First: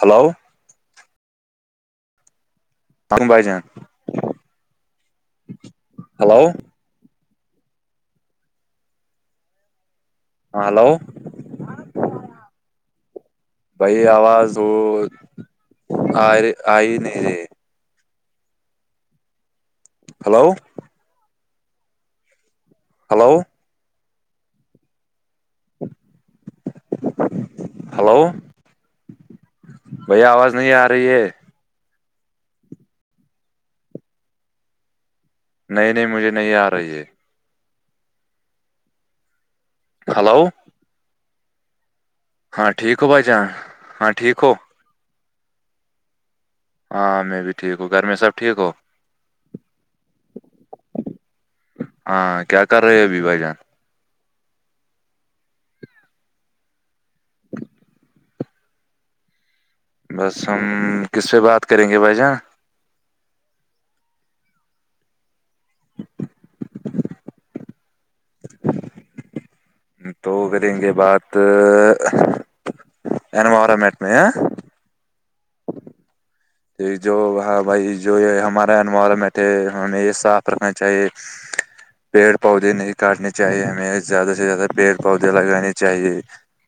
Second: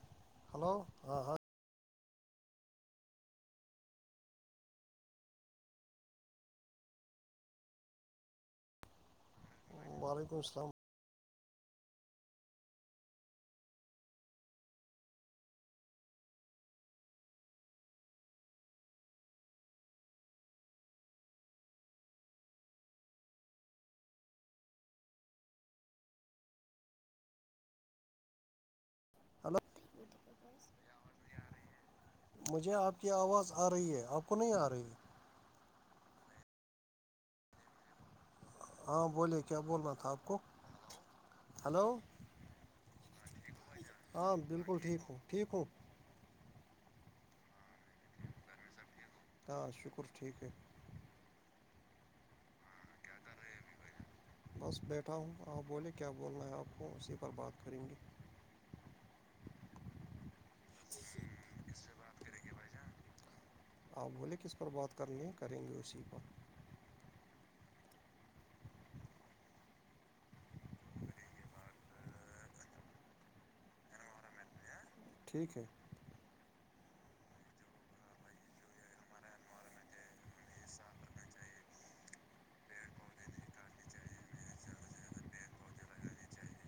hello hello ہاں ہاں hello ب ہاں ہلو بھائی آواز وہ آ آئی آیی نہیں رہے ہلو ہلو ہلو ہلو بھائی آواز نہیں آ رہی ہے مجھے آپ کی آواز آ رہی ہے آپ کو نہیں آ رہی نہیں نہیں مجھے نہیں آ رہی ہے ہاں بولیے کیا بولنا تھا آپ کو ہلو ہلو ہاں ٹھیک ہو بھائی جان ہاں ٹھیک ہو ٹھیک ہوں ٹھیک ہو ہاں میں بھی ٹھیک ہوں گھر میں سب ٹھیک ہو ہاں شکر ٹھیک ہے ہاں کیا کر رہے ہو ابھی بھائی جان بس بیٹھا ہوں آپ بولے کیا بولنا ہے آپ کو اسی پر بات کریں گے بس ہم کس سے بات کریں گے بھائی جان آپ بولے کس پر بات کر ینگے کریں گے اسی پر تو کریں گے بات انوریمیٹ پہ ٹھیک ہے یہ جو ہاں بھائی جو یہ ہمارا انوائرمنٹ ہے ہمیں اس صاف رکھنا چاہیے پیڑ پودے نہیں کاٹنے چاہیے ہمیں زیادہ سے زیادہ پیڑ پودے لگانے چاہیے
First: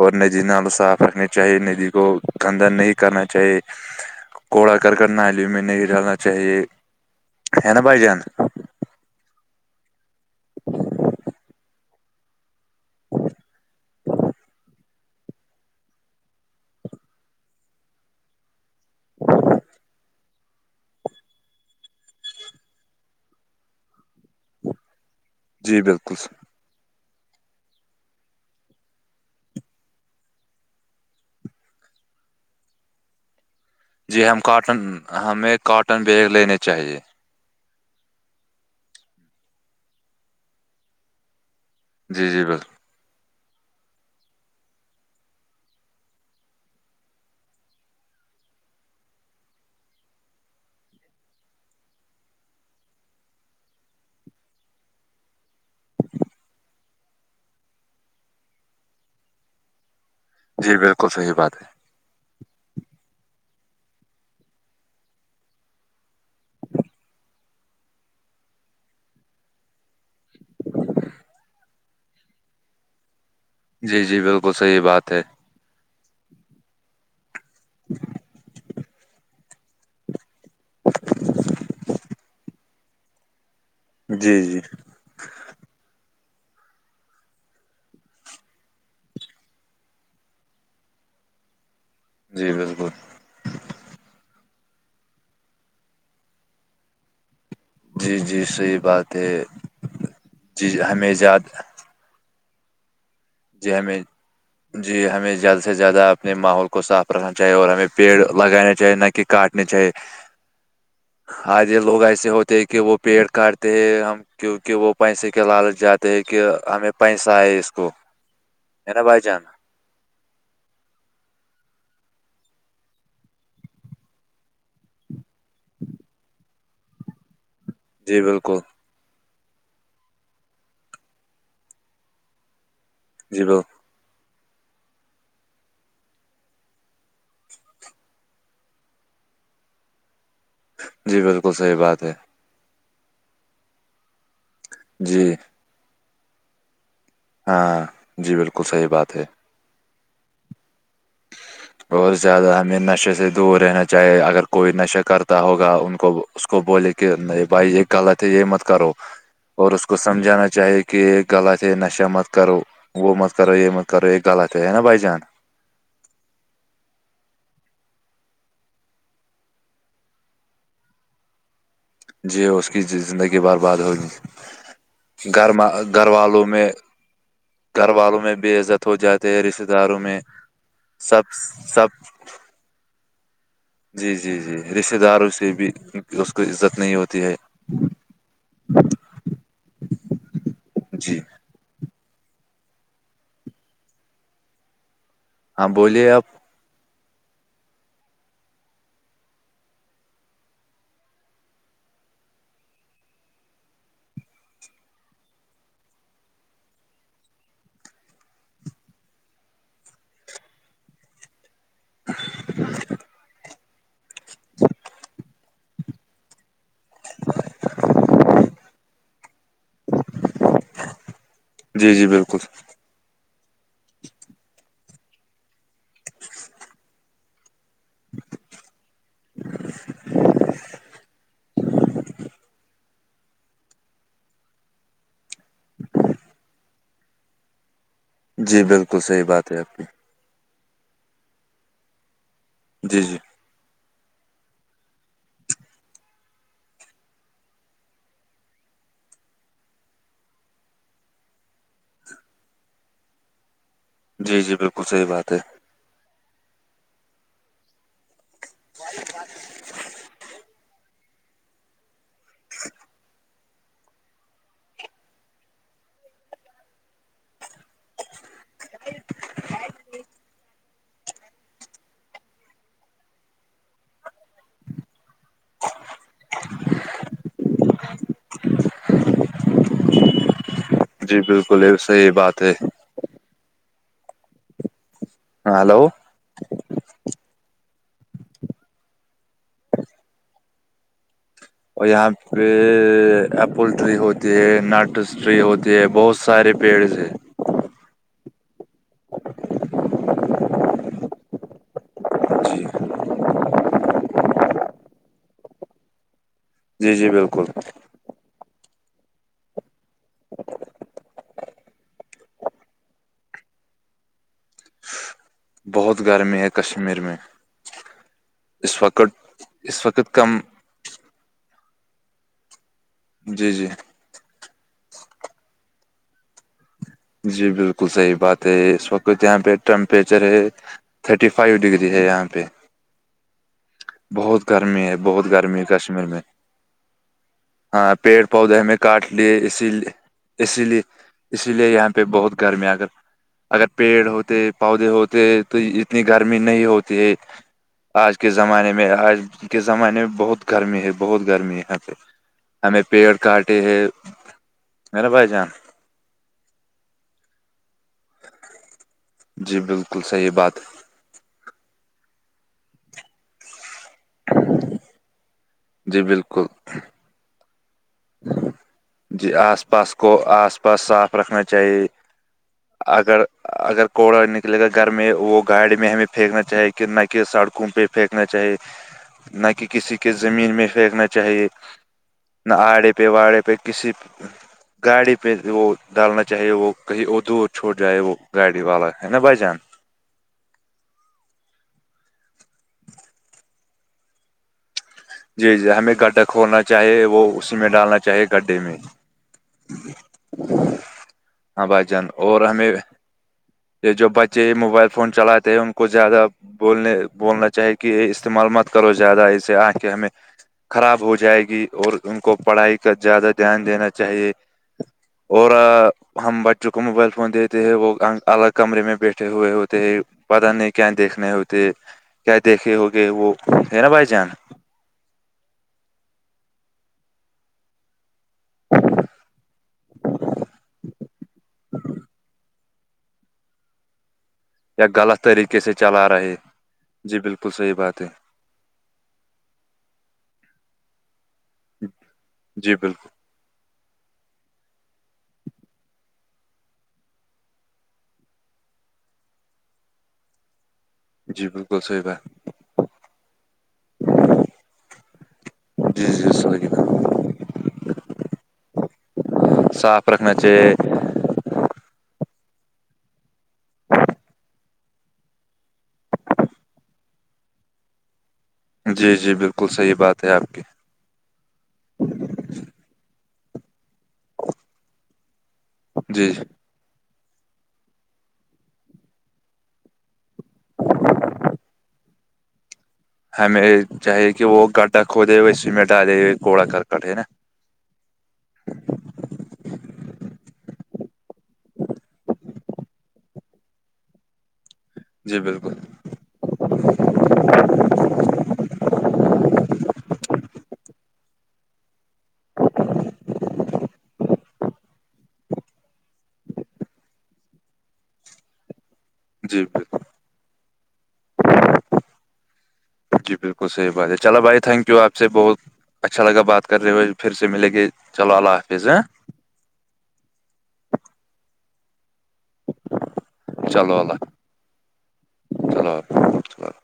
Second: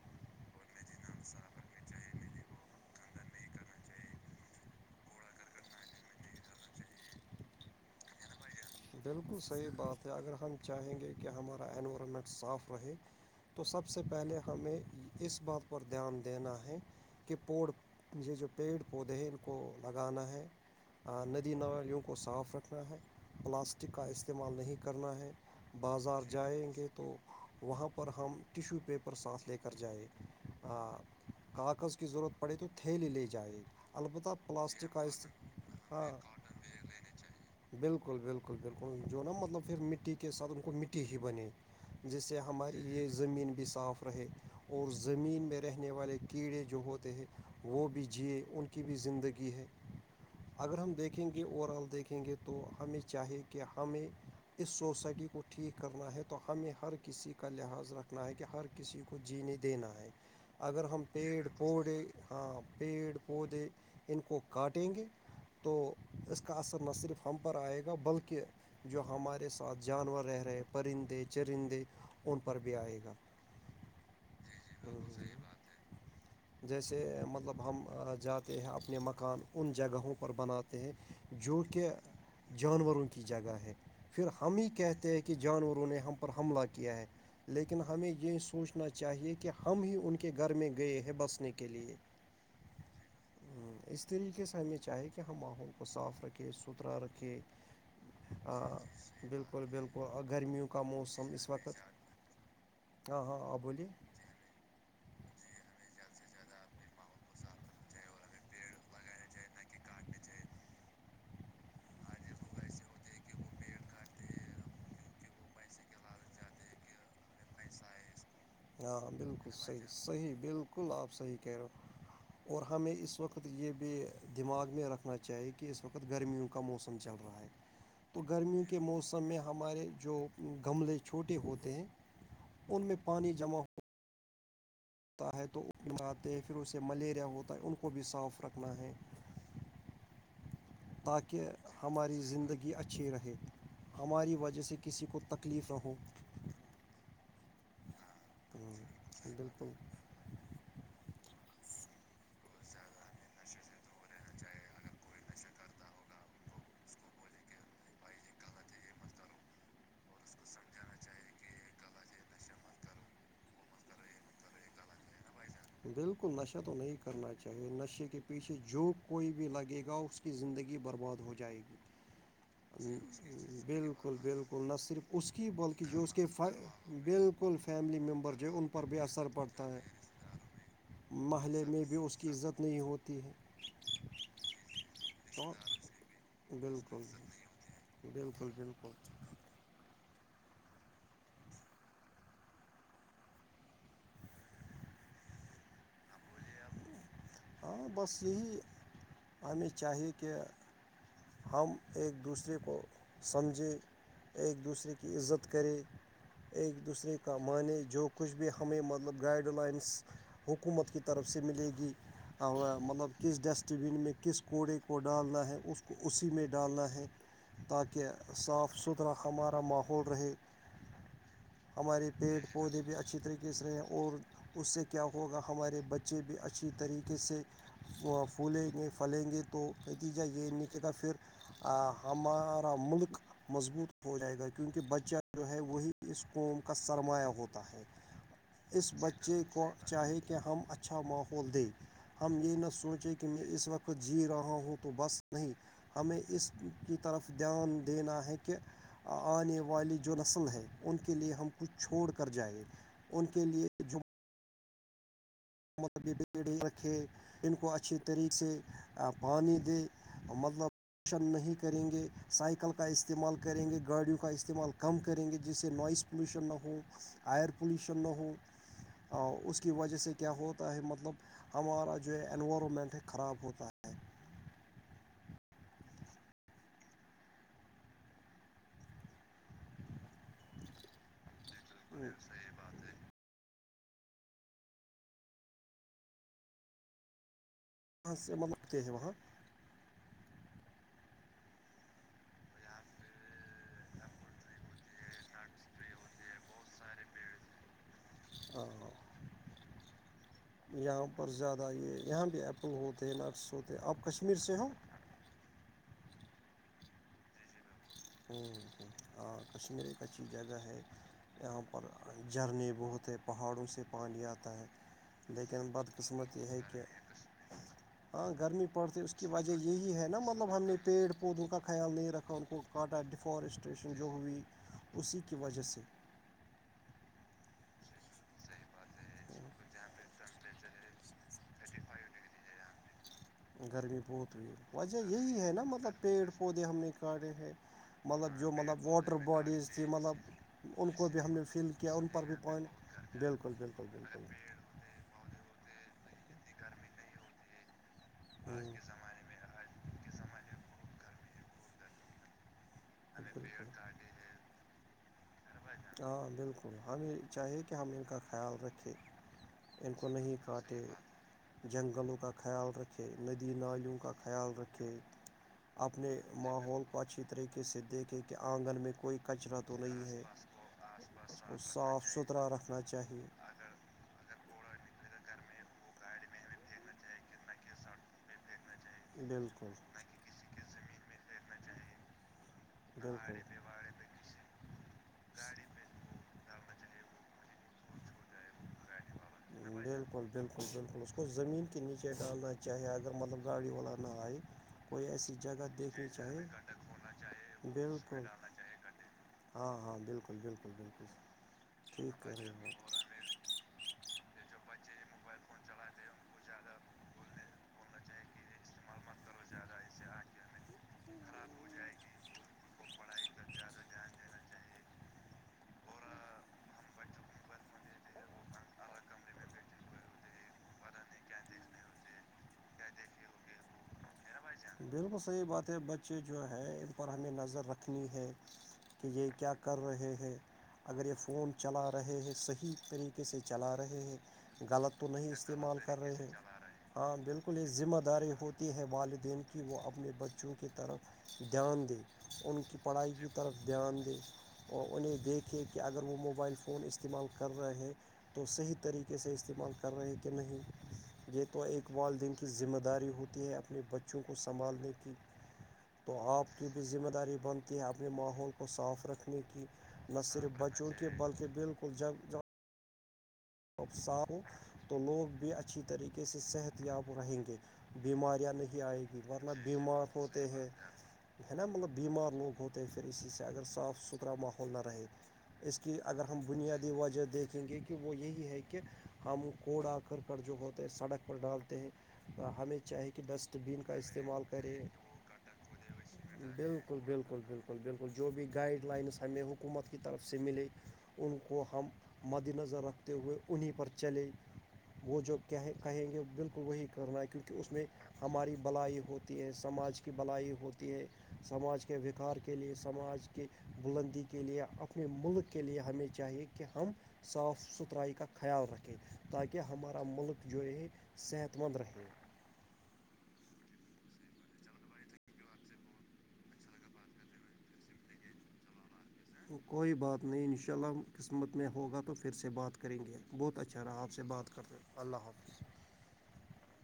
اور ندی نال صاف رکھنی چاہیے ندی کو گندا نہیں کرنا چاہیے کوڑا کرکٹ نالیوں میں نہیں ڈالنا چاہیے ہے نا بھایی جان بالکل صحیح بات ہے اگر ہم چاہیں گے کہ ہمارا انوائارمنٹ صاف رہے تو سب سے پہلے ہمیں اس بات پر دھیان دینا ہے کہ پوڑجے جو پیڑ پودے ہیں ان کو لگانا ہے ہاں ندی نالیوں کو صاف رکھنا ہے پلاسٹک کا استعمال نہیں کرنا ہے جی بالکل بازار جائیں گے تو وہاں پر ہم ٹیشو پیپر ساتھ لے کر جایے کاغذ کی ضرورت پڑے تو تھیلی لے جائے جی البتہ ہم کاٹن پلاسٹک کا اس ہمیں کاٹن ہاں بیگ لینے چاہیے بلکل بلکل بلکل جو نا مطلب پھر مٹی کے ساتھ ان کو مٹی ہی بنے جس جی سے جی بالکل ہماری یہ زمین بھی صاف رہے اور زمین میں رہنے والے کیڑے جو ہوتے ہیں وہ بھی جیے ان کی بھی زندگی ہے اگر ہم دیکھیں گے اوور آل دیکھیں گے تو ہمیں چاہیے کہ ہمیں اس سوسائٹی کو ٹھیک کرنا ہے تو ہمیں ہر کسی کا لحاظ رکھنا ہے کہ ہر کسی کو جینے دینا ہے جی اگر ہم بالکل صحیح پیڑ بات ہے پوڈے ہاں پیڑ پودے ان کو کاٹیں گے تو اس کا اثر نہ صرف ہم پر آئے گا بلکہ جو ہمارے ساتھ جانور رہ رہے پرندے چرندے ان پر بھی آئے گا جی جی بالکل صحیح بات ہے جیسے مطلب ہم جاتے ہیں اپنے مکان ان جگہوں پر بناتے ہیں جو کہ جانوروں کی جگہ ہے پھر جی ہم جی ہی کہتے ہیں کہ جانوروں نے ہم پر حملہ کیا ہے لیکن ہمیں یہ سوچنا چاہیے کہ ہم ہی ان کے گھر میں گئے ہیں بسنے کے لیے جی بالکل اس طریقے سے ہمیں چاہے کہ ہم ماحول کو صاف رکھیں ستھرا رکھیں جی جی ہاں صحیح بات ہے بالکل بالکل گرمیوں جی کا ہمیں موسم اس زیادہ وقت ہاں ہاں آپ جی بولیے ہمیں جی ہمیں زیادہ سے زیادہ اپنے ماحول کو صاف رکھنا چاہیے اور ہمیں پیڑ لگانا چاہیے نہ کہ کاٹنے چاہیے آدے لوگ ایسے ہوتے ہیں کہ وہ پیڑ کاٹتے ہیں ہم کیونکہ وہ پیسے کے لالچ جاتے کہ ہمیں پیسہ ہے اس کو ہے نا ہاں بھائی جان بالکل صحیح صحیح بالکل آپ صحیح کہہ رہے ہو اور ہمیں اس وقت یہ بھی دماغ میں رکھنا چاہیے کہ اس وقت گرمیوں کا موسم م چل رہا ہے جی تو بالکل گرمیوں کے موسم میں ہمارے جو گملے چھوٹے ہوتے ہیں ان میں پانی جی جمع بالکل ہو ہوتا ہے توماتے ہیں پھر اسے ملیریا ہوتا ہے ان کو بھی صاف رکھنا ہے [inaudible] جی تاکہ بالکل صحیح بات ہے ہماری زندگی اچھی رہے ہماری وجہ جیسے کسی کو جی تکلیف رہو ہاں جی بالکل صحیح بات ہے تو اور زیادہ ہمیں نشے سے دور رہنا چاہیے اگر کوئی نشے کرتا ہوگا ان کو اس کو بولے کہ نہیں بھائی یہ غلط ہے یہ مت کرو اور اس کو سمجھانا چاہیے کہ کہ یہ غلط ہے نشہ مت کرو وہ مت کرو یہ مت کرو یہ غلط ہے نا بھائی جان بالکل نشہ تو نہیں کرنا چاہیے نشے کے پیچھے جو کوئی بھی لگے گا اس کی زندگی برباد ہو جائے گی جی اس کی زندگی برباد بالکل ہوگی بالکل نہ صرف اس کی گھر بلکہ جو گھر اس کے ف والوں میں بالکل گھر فیملی والوں میں ممبر جو ہے بے ان عزت پر ہو بھی اثر جاتے ہیں رشتے پڑتا ہے داروں میں سب محلے میں سب بھی اس کی عزت نہیں ہوتی ہے جی جی جی رشتہ داروں سے تو بھی اس کو عزت نہیں بالکل ہوتی ہے بالکل بالکل جی [unintelligible] ہاں بولیے آپ ہاں بس یہی ہمیں چاہیے کہ ہم ایک دوسرے کو سمجھے ایک دوسرے کی عزت کریں ایک دوسرے کا معنی جو کچھ بھی ہمیں مطلب گائیڈ لائنس حکومت کی طرف سے ملے گی مطلب کس ڈسٹ بین میں کس کوڑے کو ڈالنا ہے اس کو اسی میں ڈالنا ہے تاکہ صاف ستھرا ہمارا ماحول رہے جی جی ہماری پیڑ بالکل پودے بھی اچھی طریقے سے رہیں اور اس سے کیا ہوگا ہمارے بچے بھی اچھی طریقے کس سے پھولیں گے پھلیں گے تو نتیجہ یہ نیچے کاا پھر ہمارا ملک مضبوط ہو جائے گا کیونکہ بچہ جو ہے وہی اس قوم کا سرمایہ ہوتا ہے جی اس بالکل صحیح بچے بات ہے کو آپ کی چاہے کہ ہم اھ اچھا ماحول دے ہم یہ نہ جی سوچیں جی کہ میں اس وقت جی رہا ہوں تو بس نہیں ہمیں اس کی طرف دھیان دینا ہے کہ آنے والی جو نسل ہے ان کے لیے ہم کچھ چھوڑ کر جائیں ان کے لیے جی جی بالکل صحیح بات ہے مغبی پیڑ رکھے ان کو اچھی طریق سے پانی دے مطلب روشن نہیں کریں گے سائیکل کا استعمال کر کریں گے گاڑیوں کا استعمال کم کریں گے جس سے نوائز پلیوشن نہ ہو آئر پلیوشن نہ ہو اس کی وجہ سے کیا ہوتا ہے مطلب ہمارا جو ہے انوائرمنٹ ہے خراب ہوتا ہے [unintelligible] جی بالکل ایک صحی وہاں بات ہے ہاں ہلو ہاں م متے ہے وہاں اور یہاں پہ ایپل ٹری ہوتی ہے نٹس ٹری ہوتی ہے بہت سارے پیڑ سے ہاں یہاں پر زیادہ یہ یہاں بھی اپرو جی ہوتا ت لاکھ سوتےے آپ کشمیر سے ہو جی جی بالکل ہ ہاں کشمیر ایک اچھی جگہ ہے یہاں اور جھرنے بہت ہیں پہاڑوں سے پانی آتا ہے تا ہے لیکن بہت بدقسمت گرمی یہ ہے کہ کشمیر میں ہاں گرمی پڑتی ہے اس کی وجہ اس یہی ہے وقت نا کم مطلب ہم نے پیڑ پودوں کا خیال نہیں رکھا ان کو کاٹا جی جی ڈفارسٹریشن جو ہوئی اسی کی وجہ سے جی بالکل صحیح بات ہے اس وقت یہاں پہ ٹیمپریچر ہے تھرٹی فائیو ڈگری ہے یہاں پہ گرمی بہت ہوئی ہے گرمی وجہ بہت یہی ہے گرمی نا مطلب کشمیر میں پیڑ پودے ہم نے کاٹے ہیں ہاں پیڑ مطلب جو پودے ہمیں مطلب کاٹ واٹر لیے اسی باڈیز تھی لیے مطلب اسی لیے انن کو بھی ہم نے اسی فی لیے ک کی یہاں پہ ان پر بھی بہت گرمیاں اگر پانی بالکل بالکل اگر بالکل پودے پیڑ ہوتے پودے ہوتے ہیں تو اتنی گرمی نہیں ہوتی ہے ہے آج کے زمانے میں آج کے آج زمانے میں بہت گرمی ہے بہت گرمی ہے یہاں پہ ہمیں پیڑ کاٹے ہے میرا بھائی جان ہاں بالکل ہمیں چاہیے کہ ہم ان کا خیال رکھیں جی ان بالکل کو صحیح نہیں بات پاتے جنگلوں کا خیال رکھے ندی نالیوں کا خیال رکھے ہے، جی اپنے بالکل ماحول کو اچھے طریقے سے دیکھے کہ آنگن میں کوئی جی کچرا آس تو پاس نہیں کو ہے آس پاس صاف رکھنا چاہیے سترا رکھنا اگر چاہیے اگر کوڑا نکلے گا گھر میں وہ گاڑی میں ہمیں پھینکنا چاہے کہ نہ کہ سڑکوں پہ پھینکنا چاہے نہ کہ بالکل کسی کے زمین میں پھینکنا چاہیے نہ آڑے پہ بالکل واڑے پہ کسی گاڑی پہ وہ ڈالنا چاہیے وہ کہیں اور دور چھوڑ جائے وہ گاڑی والا ہے نا بھائی جان بلکل بلکل بلکل اس کو زمین کے نیچے ڈالنا چاہے اگر مطلب گاڑی والا نہ آئے کوئی ایسی جی جگہ جی ہمیں دیکھنی گڈھا چاہے کھولنا چاہیے وہ اسی میں ڈالنا چاہیے بلکل گڈھے میں ہاں ہاں بلکل بلکل بلکل ہاں بھائی جان ٹھیک کہہ اور رہے ہمیں ہو یہ جو بچے موبائل فون چلاتے ہیں ان کو زیادہ بولنے بولنا چاہے کہ استعمال مت کرو زیادہ اسے آنکھے ہمیں خراب ہو جائے گی اور ان کو پڑھائی کا زیادہ دھیان دینا چاہیے اور [unintelligible] ہم بچوں کو موبائل فون دیتے ہیں وہ الگ کمرے میں بیٹھے ہوئے ہوتے ہے پتا نہیں کیا دیکھنے ہوتے کیا دیکھے ہوگے وہ ہے نا بھائی جان بلکل صحیح بات ہے بچے جو ہے ان پر ہمیں نظر رکھنی ہے کہ یہ کیا کر رہے ہیں اگر یہ فون چلا رہے ہیں صحیح طریقے سے چلا رہے ہیں یا غلط تو نہیں طریقے سے استعمال کر چلا رہے ہیں ہاں جی بالکل بلکل یہ صحیح ذمہ بات ہے داری ہوتی ہیں والدین کی کہ وہ اپنے بچوں کی طرف دھیان دے ان جی کی بالکل پڑھائی کی طرف دھیان دے اور انہیں دیکھے کہ اگر وہ موبائل فون استعمال کر رہے ہیں تو صحیح طریقے سے استعمال کر رہے ہیں کہ نہیں یہ جی تو بالکل ایک صحیح بات والدین کی ذمہ داری ہوتی ہے اپنے بچوں کو سنبھالنے کی جی تو جی آپ کی بھی صحیح ذمہ داری بنتی ہے اپنے ماحول کو صاف رکھنے کی صاف نہ رکھنا صرف چاہیے بچوں کے بل کہ بلکل جب جب [unintelligible] تو لوگ بھی اچھی طریقے سے صحت یاب رہیں گے بیماریاں نہیں آئے جی گی جی ورنہ بالکل صحیح بیمار بات ہے آپ ہوتے کی ہیں ہے نا مطلب بیمار لوگ ہوتے پھر اسی سے اگر صاف ستھرا ماحول نہ رہے اس کی اگر جی ہم بنیادی وجہ دیکھیں گے کہ وہ یہی ہے کہ ہم کوڑا کرکڑ جو ہوتے ہیں سڑک پر ڈالتے ہیں ہمیں چاہے کہ ڈسٹ ہمیں بین کا چاہیے استعمال کہ وہ کرے گڈھا کھودے ہوئے اسی میں ڈالے ہوئے بلکل کوڑا بلکل کرکٹ ہے نا بلکل بلکل بلکل جو بھی گائیڈ لائنس ہمیں حکومت کی طرف سے ملی ان کو ہم مدنظر رکھتے ہوئے انہیں پر چلے وہ جو جی بالکل کہیں گے بلکل وہی کرنا ہے کیونکہ اس میں ہماری بلائی ہوتی ہے سماج کی بلائی ہوتی ہے سماج وکار کے لئے سماج کی بلندی کے لیے اپنے ملک کے لیے ہمیں چاہیے کہ ہم صاف ستھرائی کا خیال رکھیں جی تاکہ بالکل ہمارا ملک جو ہے صحت مند رہے جی بلکل صحیح بات ہے چلو بھائی تھیک ہے آپ سے بہت اچھا لگا بات کرتے ہوئے پھر سے ملے گے چلو اللہ حافظ کوئی بات نہیں ان شاء اللہ قسمت میں ہوگا تو پھر سے بات کریں گے بہت اچھا چلو رہا آپ سے اللہ بات کرکے اللہ حافظ [inaudible]